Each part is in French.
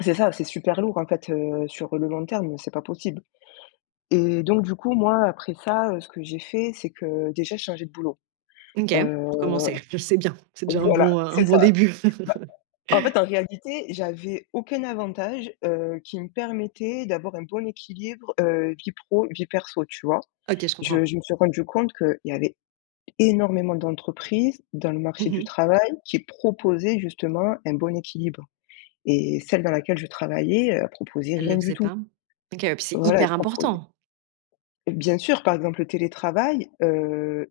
C'est ça, c'est super lourd en fait, heu, sur le long terme, c'est pas possible et donc du coup moi après ça, heu, ce que j'ai fait, c'est que déjà j'ai changé de boulot. Mmh OK. Heu, Pour commencer, je sais bien, c'est déjà un voilà, bon un un c'est bon ça. début. Bah en fait en réalité, j'avais aucun avantage, heu, qui me permettait d'avoir un bon équilibre, heu, vie pro, vie perso, tu vois? OK, je Je comprends. je me suis rendu compte qu'il y avait énormément d'entreprises dans le Mmh marché du mh. travail qui proposaient justement un bon équilibre et celle dans laquelle je travaillais, elle proposait Elle le rien du faisait tout. pas? OK, heu, puis c'est Voilà, elle hyper proposait important. Bien sûr, par exemple, le télétravail, heu,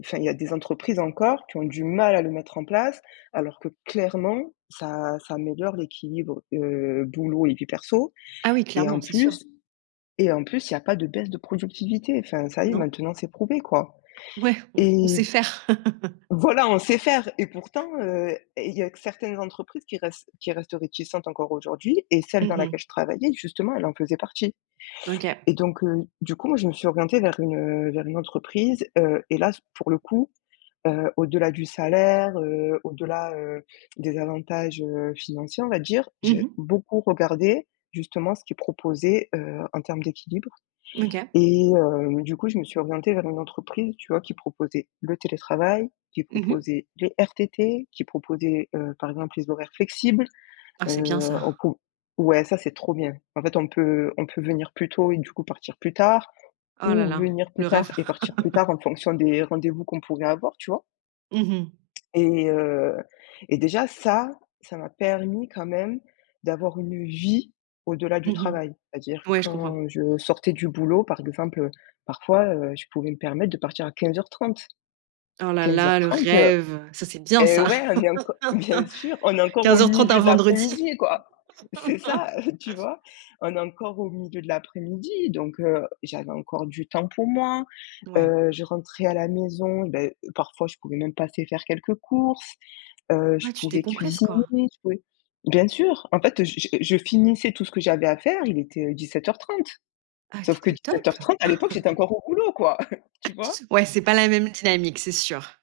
enfin, il y a des entreprises encore qui ont du mal à le mettre en place, alors que clairement ça ça améliore l'équilibre, heu, boulot et vie perso Ah oui et clairement, en c'est sûr. plus et en plus il y a pas de baisse de productivité. Enfin ça y Non. maintenant c'est prouvé quoi Ouais on on et sait faire. voilà on sait faire et pourtant, heu, et il y a certaines entreprises qui restent qui restent réticentes encore aujourd'hui et celles Mmh dans laquelle mh. je travaillais justement elle en faisait partie. OK. Et donc heu, du coup, moi je me suis orientée vers une, heu, vers une entreprise, heu, et là c'est pour le coup, heu, au-delà du salaire, heu, au-delà, heu, des avantages, heu, financiers on va dire, Mmh j'ai mh. beaucoup regardé justement ce qu'ils proposaient, heu, en termes d'équilibre OK. et heu, du coup, je me suis orientée vers une entreprise tu vois qui proposait le télétravail, qui Mmh mh. proposait les RTT, qui proposait, heu, par exemple, les horaires flexibles. Ah Heu, c'est bien on ça. pou ouais, ça, c'est trop bien. En fait, on peut on peut venir plus tôt et du coup partir plus tard Oh là ou là. venir plus Le rêve. tard et partir plus tard en fonction des rendez-vous qu'on pourrait avoir, tu vois Mmh mh. et heu, et déjà ça, ça m'a permis quand même d'avoir une vie au-delà Mmh du mh. travail. C'est-à-dire Ouais je comprends. quand je sortais du boulot, par exemple, heu, parfois, heu, je pouvais me permettre de partir à 15:30. Oh là quinze heures là, le trente, heu rêve, ça, c'est bien et ça. ouais, on est enco bien sûr, on est encore au 15:30, milieu un de vendredi. l'après-midi quoi. C'est ça, tu vois? On est encore au milieu de l'après-midi, donc heu, j'avais encore du temps pour moi. Ouais. Heu, je rentrais à la maison, ben parfois je pouvais même passer faire quelques courses, heu, je Ouais tu pouvais décompresses, cuisiner, quoi. je pouvais bien sûr, en fait, je j je finissais tout ce que j'avais à faire, il était, heu, 17:30. Ah! Tu Sauf que étais au dix-sept top. heures trente, à l'époque, j'étais encore au boulot quoi, tu vois? Ouais, c'est pas la même dynamique, c'est sûr.